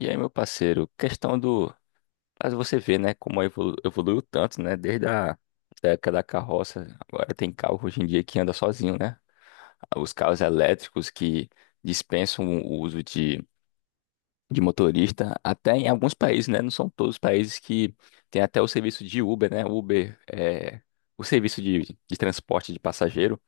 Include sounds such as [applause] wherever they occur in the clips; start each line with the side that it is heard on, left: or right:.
left: E aí, meu parceiro, questão do. Mas você vê, né, como evoluiu tanto, né? Desde a Da época da carroça, agora tem carro hoje em dia que anda sozinho, né? Os carros elétricos que dispensam o uso de motorista, até em alguns países, né? Não são todos os países que tem até o serviço de Uber, né? Uber é o serviço de transporte de passageiro,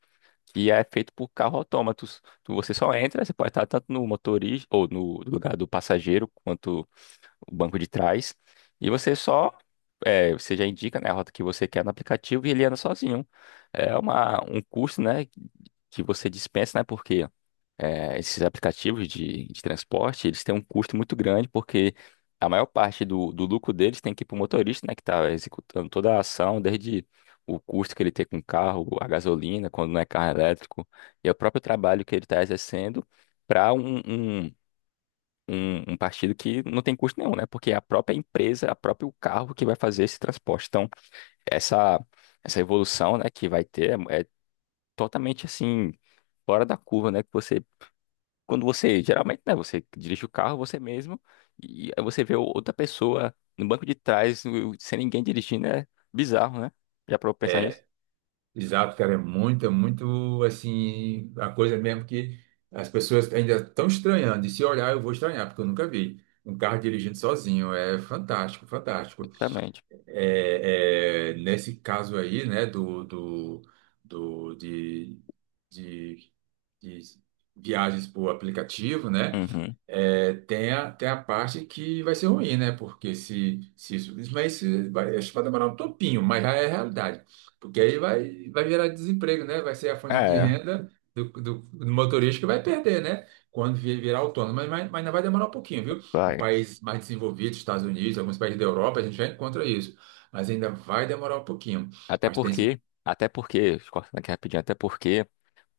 left: que é feito por carro autômatos. Você só entra, você pode estar tanto no motorista ou no lugar do passageiro quanto o banco de trás, e você só, você já indica, né, a rota que você quer no aplicativo e ele anda sozinho. É um custo, né, que você dispensa, né, porque esses aplicativos de transporte, eles têm um custo muito grande, porque a maior parte do lucro deles tem que ir para o motorista, né, que está executando toda a ação, desde o custo que ele tem com o carro, a gasolina, quando não é carro elétrico, e é o próprio trabalho que ele está exercendo para um partido que não tem custo nenhum, né? Porque é a própria empresa, a próprio carro que vai fazer esse transporte. Então, essa, essa evolução, né, que vai ter é totalmente assim, fora da curva, né? Que você, quando você, geralmente, né, você dirige o carro você mesmo e aí você vê outra pessoa no banco de trás, sem ninguém dirigindo, é bizarro, né? Já para pensar nisso?
right: Exato, cara, é muito assim, a coisa mesmo que as pessoas ainda estão estranhando. E se olhar, eu vou estranhar, porque eu nunca vi um carro dirigindo sozinho. É fantástico, fantástico.
left: Exatamente.
right: É, nesse caso aí, né, do de, de, de viagens por aplicativo, né?
left: Uhum.
right: É, tem a parte que vai ser ruim, né? Porque se isso. isso- Mas isso vai, acho que vai demorar um topinho, mas já é realidade. Porque aí vai gerar desemprego, né? Vai ser a fonte de
left: É,
right: renda do motorista que vai perder, né? Quando virar autônomo. Mas ainda vai demorar um pouquinho, viu? Em
left: vai.
right: países mais desenvolvidos, Estados Unidos, alguns países da Europa, a gente já encontra isso. Mas ainda vai demorar um pouquinho. Mas tem. esse-
left: Até porque, cortando aqui rapidinho, até porque.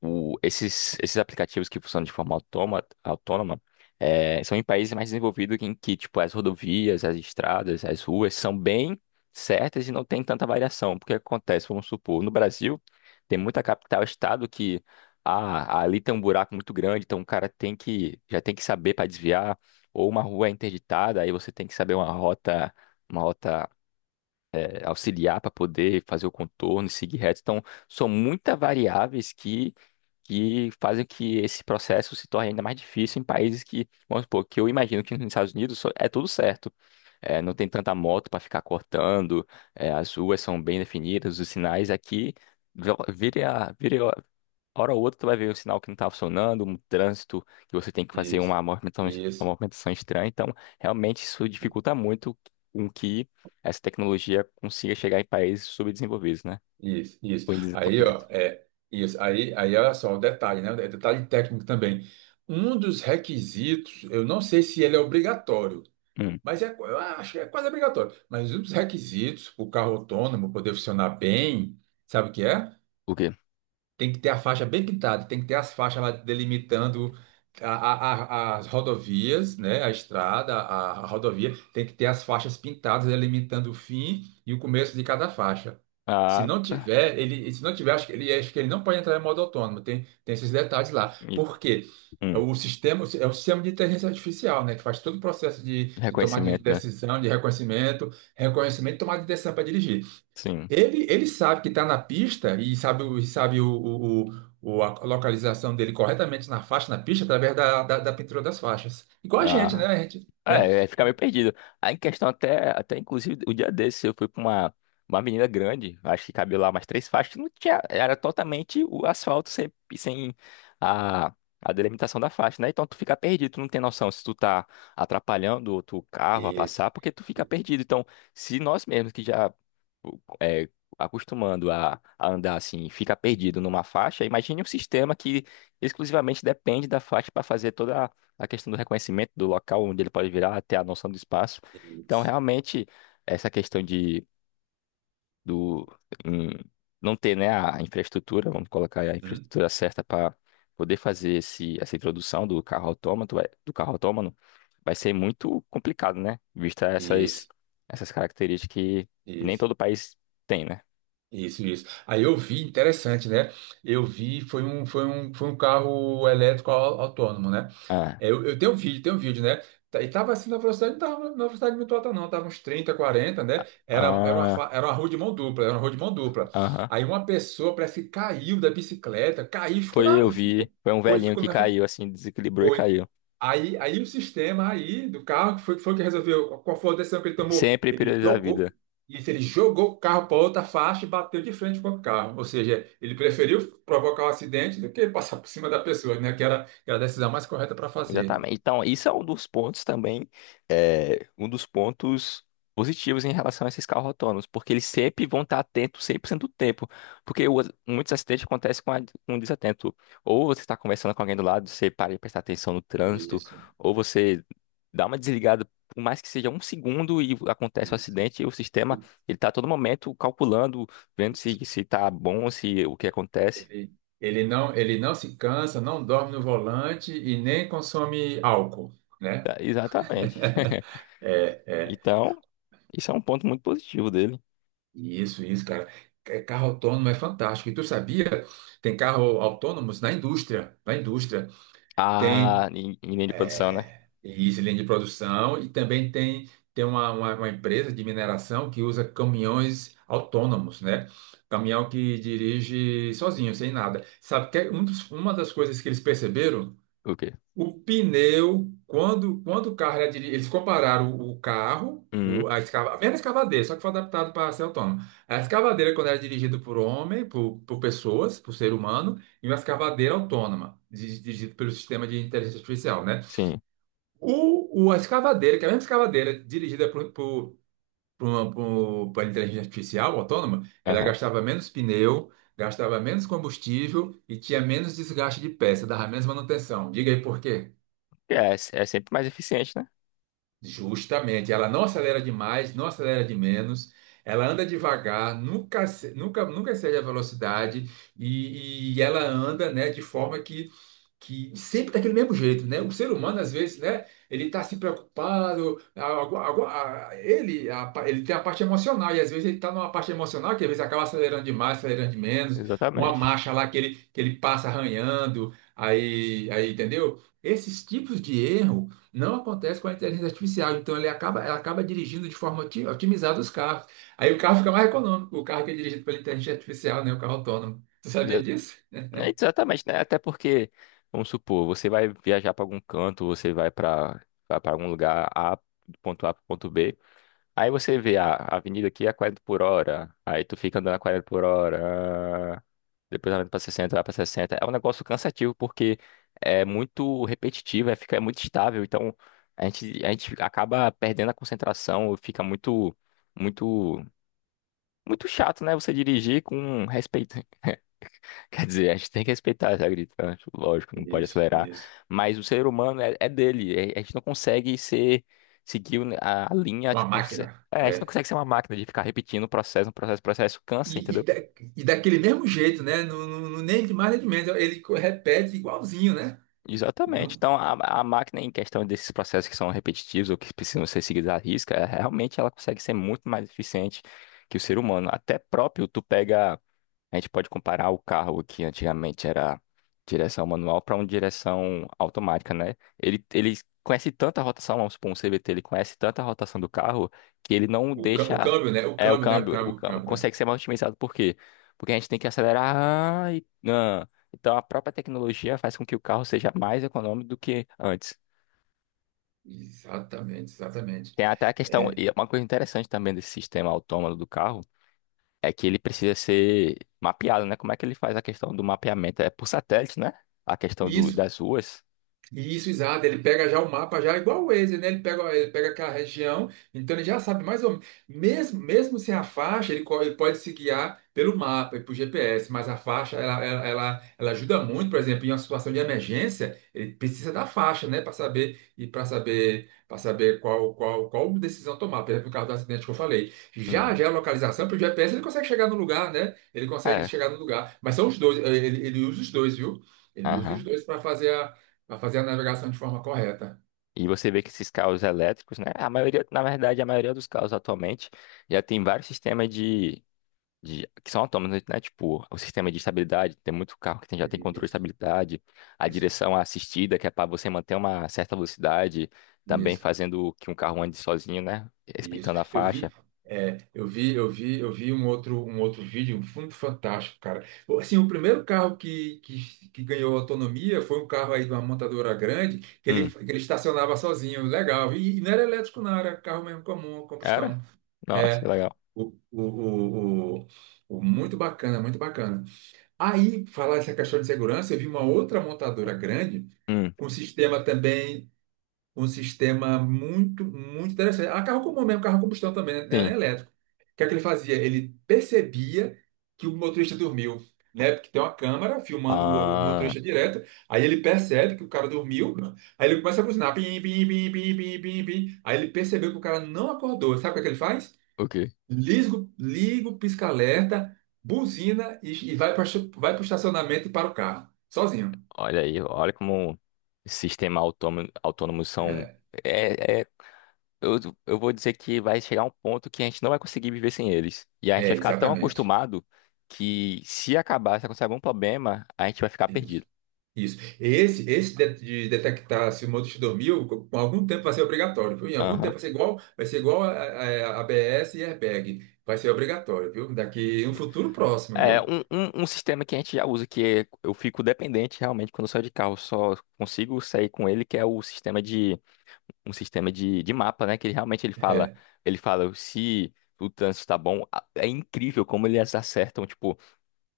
left: Esses aplicativos que funcionam de forma autônoma são em países mais desenvolvidos em que, tipo, as rodovias, as estradas, as ruas são bem certas e não tem tanta variação. Porque acontece, vamos supor, no Brasil, tem muita capital, estado que ah, ali tem um buraco muito grande, então o cara tem que, já tem que saber para desviar, ou uma rua é interditada, aí você tem que saber uma rota auxiliar para poder fazer o contorno e seguir reto. Então, são muitas variáveis que fazem que esse processo se torne ainda mais difícil em países que, vamos supor, que eu imagino que nos Estados Unidos é tudo certo. É, não tem tanta moto para ficar cortando, é, as ruas são bem definidas, os sinais aqui. Vira, hora ou outra tu vai ver um sinal que não tá funcionando, um trânsito que você tem que fazer
right: Isso.
left: uma
right: Isso.
left: movimentação estranha. Então, realmente isso dificulta muito com que essa tecnologia consiga chegar em países subdesenvolvidos, né?
right: Isso, isso.
left: Ou em
right: Aí,
left: desenvolvimento.
right: ó, é, isso. Aí, olha só, o detalhe, né? É detalhe técnico também. Um dos requisitos, eu não sei se ele é obrigatório,
left: Hum.
right: mas eu acho que é quase obrigatório. Mas um dos requisitos para o carro autônomo poder funcionar bem, sabe o que é?
left: O quê?
right: Tem que ter a faixa bem pintada, tem que ter as faixas lá delimitando a- a- as rodovias, né? A estrada, a rodovia, tem que ter as faixas pintadas delimitando o fim e o começo de cada faixa. Se
left: Ah,
right: não tiver, ele, se não tiver, acho que ele não pode entrar em modo autônomo. Tem esses detalhes lá.
left: e-
right: Por quê? É.
left: hum.
right: O sistema é o sistema de inteligência artificial, né? Que faz todo o processo de tomada de
left: Reconhecimento, né?
right: decisão, de reconhecimento, reconhecimento e tomada de decisão para dirigir.
left: Sim.
right: Ele sabe que está na pista e sabe a localização dele corretamente na faixa, na pista, através da pintura das faixas. Igual a gente, né?
left: Ah,
right: A gente, né?
left: é, aí fica meio perdido. Aí em questão até, até inclusive o dia desse eu fui pra uma menina grande, acho que cabia lá umas três faixas, que não tinha, era totalmente o asfalto sem a, a delimitação da faixa, né? Então tu fica perdido, tu não tem noção se tu tá atrapalhando outro carro a
right: Isso,
left: passar, porque tu fica perdido. Então, se nós mesmos que já é, acostumando a andar assim, fica perdido numa faixa, imagine um sistema que exclusivamente depende da faixa para fazer toda a questão do reconhecimento do local onde ele pode virar, até a noção do espaço. Então,
right: isso,
left: realmente, essa questão de do hum, não ter, né, a infraestrutura, vamos colocar aí a
right: hum,
left: infraestrutura certa para poder fazer essa introdução do carro autômato, do carro autônomo, vai ser muito complicado, né? Vista essas
right: isso,
left: essas características que nem
right: isso,
left: todo país tem, né?
right: isso, isso. Aí eu vi, interessante, né? Eu vi, foi um carro elétrico autônomo, né?
left: Ah,
right: É, eu tenho um vídeo, tem um vídeo, né? E tava assim na velocidade, não tava na velocidade muito alta, não. Tava uns 30, 40, né? Era, era, uma,
left: ah,
right: fa- era uma rua de mão dupla, era uma rua de mão dupla.
left: aham.
right: Aí uma pessoa parece que caiu da bicicleta, caiu, ficou
left: Foi
right: na,
left: eu vi,
right: ficou,
left: foi um
right: foi,
left: velhinho
right: ficou
left: que
right: na frente.
left: caiu assim, desequilibrou e
right: Foi.
left: caiu.
right: Aí o sistema aí do carro que foi que resolveu. Qual foi a decisão que ele tomou?
left: Sempre
right: Ele
left: priorizar a
right: jogou.
left: vida.
right: Isso, ele jogou o carro para outra faixa e bateu de frente com o carro. Ou seja, ele preferiu provocar o acidente do que passar por cima da pessoa, né? Que era a decisão mais correta para fazer.
left: Exatamente. Então, isso é um dos pontos também, é, um dos pontos positivos em relação a esses carros autônomos, porque eles sempre vão estar atentos 100% do tempo, porque muitos acidentes acontecem com, a, com um desatento. Ou você está conversando com alguém do lado, você para de prestar atenção no trânsito,
right: Isso,
left: ou você dá uma desligada, por mais que seja um segundo e acontece o
right: isso.
left: acidente, e o sistema ele está a todo momento calculando, vendo se se está bom, se o que acontece.
right: Ele, ele não se cansa, não dorme no volante e nem consome álcool, né?
left: Tá, exatamente.
right: [laughs] É,
left: [laughs]
right: é.
left: Então, isso é um ponto muito positivo dele.
right: Isso, cara. Carro autônomo é fantástico. E tu sabia? Tem carro autônomos na indústria, na indústria.
left: Ah,
right: Tem.
left: em em linha de produção, né?
right: É, e isso, linha de produção, e também tem uma empresa de mineração que usa caminhões autônomos, né? Caminhão que dirige sozinho, sem nada. Sabe que é uma das coisas que eles perceberam?
left: O quê?
right: O pneu, quando, quando o carro era diri- eles compararam o carro,
left: Uhum,
right: a mesma escavadeira, só que foi adaptado para ser autônomo. A escavadeira, quando era dirigida por homem, por pessoas, por ser humano, e uma escavadeira autônoma, dirigida pelo sistema de inteligência artificial, né?
left: sim.
right: A escavadeira, que é a mesma escavadeira dirigida por inteligência artificial autônoma, ela
left: Aham.
right: gastava menos pneu, gastava menos combustível e tinha menos desgaste de peça, dava menos manutenção. Diga aí por quê?
left: É, é sempre mais eficiente, né?
right: Justamente, ela não acelera demais, não acelera de menos, ela anda devagar, nunca, ace- nunca, nunca excede a velocidade e ela anda, né, de forma que sempre daquele mesmo jeito, né? O ser humano, às vezes, né? Ele tá se preocupado, ele tem a parte emocional, e às vezes ele tá numa parte emocional que às vezes acaba acelerando demais, acelerando de menos, uma
left: Exatamente.
right: marcha lá que ele, passa arranhando, aí, entendeu? Esses tipos de erro não acontecem com a inteligência artificial, então ela acaba dirigindo de forma otimizada os carros. Aí o carro fica mais econômico, o carro que é dirigido pela inteligência artificial, né? O carro autônomo. Tu sabia
left: Exa-
right: disso?
left: é exatamente, né? Até porque, vamos supor, você vai viajar para algum canto, você vai para algum lugar A, do ponto A para ponto B. Aí você vê a avenida aqui é a 40 por hora. Aí tu fica andando a 40 por hora. Ah, depois ela vai pra 60, vai pra 60. É um negócio cansativo porque é muito repetitivo, é, fica, é muito estável. Então a gente acaba perdendo a concentração, fica muito, muito, muito chato, né? Você dirigir com respeito. [laughs] Quer dizer, a gente tem que respeitar essa gritante, lógico, não pode
right: Isso,
left: acelerar.
right: isso.
left: Mas o ser humano é dele. A gente não consegue ser, seguir a linha,
right: Uma
left: tipo,
right: máquina.
left: é, a gente não
right: É.
left: consegue ser uma máquina de ficar repetindo o processo, um processo, processo, cansa,
right: E, e,
left: entendeu?
right: da- e daquele mesmo jeito, né? Não, nem de mais nem de menos. Ele repete igualzinho, né?
left: Exatamente.
right: Não,
left: Então, a máquina, em questão desses processos que são repetitivos ou que precisam ser seguidos à risca, realmente ela consegue ser muito mais eficiente que o ser humano. Até próprio, tu pega. A gente pode comparar o carro que antigamente era direção manual para uma direção automática, né? Ele conhece tanta rotação, vamos supor, um CVT, ele conhece tanta rotação do carro que ele não
right: o
left: deixa
right: câmbio, né? O
left: é
right: câmbio, né? O
left: o
right: câmbio, o
left: câmbio
right: câmbio, né?
left: consegue ser mais otimizado. Por quê? Porque a gente tem que acelerar ah, e ah. Então a própria tecnologia faz com que o carro seja mais econômico do que antes.
right: Exatamente, exatamente.
left: Tem até a questão,
right: É.
left: e é uma coisa interessante também desse sistema autônomo do carro é que ele precisa ser mapeado, né? Como é que ele faz a questão do mapeamento? É por satélite, né? A questão
right: E
left: do,
right: Isso
left: das ruas.
right: Isso, exato. Ele pega já o mapa, já igual o Waze, né? Ele pega aquela região, então ele já sabe mais ou menos. Mesmo, mesmo sem a faixa, ele pode se guiar pelo mapa e por GPS, mas a faixa, ela ajuda muito, por exemplo, em uma situação de emergência, ele precisa da faixa, né? Para saber e para saber qual decisão tomar. Por exemplo, o caso do acidente que eu falei. Já,
left: Uhum.
right: já a localização, pelo GPS, ele consegue chegar no lugar, né? Ele consegue
left: É,
right: chegar no lugar. Mas são os dois, ele usa os dois, viu? Ele usa os
left: aham.
right: dois para fazer a navegação de forma correta.
left: E você vê que esses carros elétricos, né? A maioria, na verdade, a maioria dos carros atualmente já tem vários sistemas de que são autônomos, né? Tipo, o sistema de estabilidade, tem muito carro que já tem controle de
right: Isso,
left: estabilidade, a
right: isso,
left: direção assistida, que é para você manter uma certa velocidade, também
right: isso,
left: fazendo que um carro ande sozinho, né?
right: isso.
left: Respeitando a
right: Eu vi,
left: faixa.
right: é, eu vi, eu vi, eu vi um outro vídeo muito fantástico, cara. Assim, o primeiro carro que ganhou autonomia foi um carro aí de uma montadora grande que ele,
left: Hum,
right: que ele estacionava sozinho, legal. E, não era elétrico, não, era carro mesmo comum,
left: era?
right: combustão.
left: Nossa, que
right: É,
left: legal.
right: o, o, o, o- muito bacana, muito bacana. Aí, falar essa questão de segurança, eu vi uma outra montadora grande
left: Hum.
right: com sistema também um sistema muito, muito interessante. Ah, carro comum mesmo, carro a combustão também, né?
left: Sim.
right: Nem elétrico. O que é que ele fazia? Ele percebia que o motorista dormiu, né? Porque tem uma câmera filmando o
left: Ah,
right: motorista direto, aí ele percebe que o cara dormiu, aí ele começa a buzinar, pim, pim, pim, pim, pim, pim, pim. Aí ele percebeu que o cara não acordou. Sabe o que é que ele faz?
left: ok.
right: Liga o pisca-alerta, buzina e vai para vai o estacionamento e para o carro, sozinho.
left: Olha aí, olha como sistemas autônomos são.
right: É,
left: É, eu, eu vou dizer que vai chegar um ponto que a gente não vai conseguir viver sem eles. E a gente vai
right: é,
left: ficar tão
right: exatamente.
left: acostumado que se acabar, se acontecer algum problema, a gente vai ficar perdido.
right: Isso. Esse de detectar se o motorista dormiu, com algum tempo vai ser obrigatório, viu? Em algum tempo
left: Aham.
right: vai ser igual a ABS e airbag. Vai ser obrigatório, viu? Daqui um futuro próximo,
left: É
right: viu?
left: um, um, um sistema que a gente já usa, que é, eu fico dependente realmente quando eu saio de carro, só consigo sair com ele, que é o sistema um sistema de mapa, né? Que ele realmente
right: É,
left: ele fala se o trânsito está bom. É incrível como eles acertam, tipo,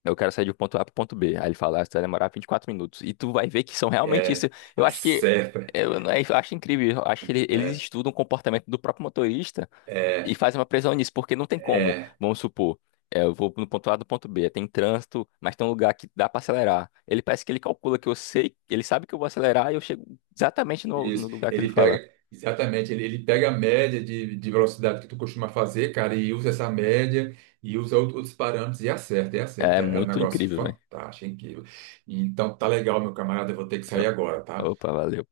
left: eu quero sair do ponto A pro ponto B. Aí ele fala, ah, você vai demorar 24 minutos. E tu vai ver que são realmente isso.
right: é.
left: Eu acho que
right: Acerta.
left: é, eu acho incrível, eu acho que eles
right: É,
left: estudam o comportamento do próprio motorista e
right: é,
left: fazem uma previsão nisso, porque não tem como,
right: é.
left: vamos supor, é, eu vou no ponto A do ponto B, tem trânsito, mas tem um lugar que dá pra acelerar. Ele parece que ele calcula que eu sei, ele sabe que eu vou acelerar e eu chego exatamente no
right: Isso.
left: lugar que ele
right: Ele
left: fala.
right: pega, exatamente, ele pega a média de velocidade que tu costuma fazer, cara, e usa essa média e usa outros parâmetros e acerta, e
left: É
right: acerta. É um
left: muito
right: negócio
left: incrível, velho.
right: fantástico, incrível. Então tá legal, meu camarada, eu vou ter que sair agora, tá?
left: Opa, valeu.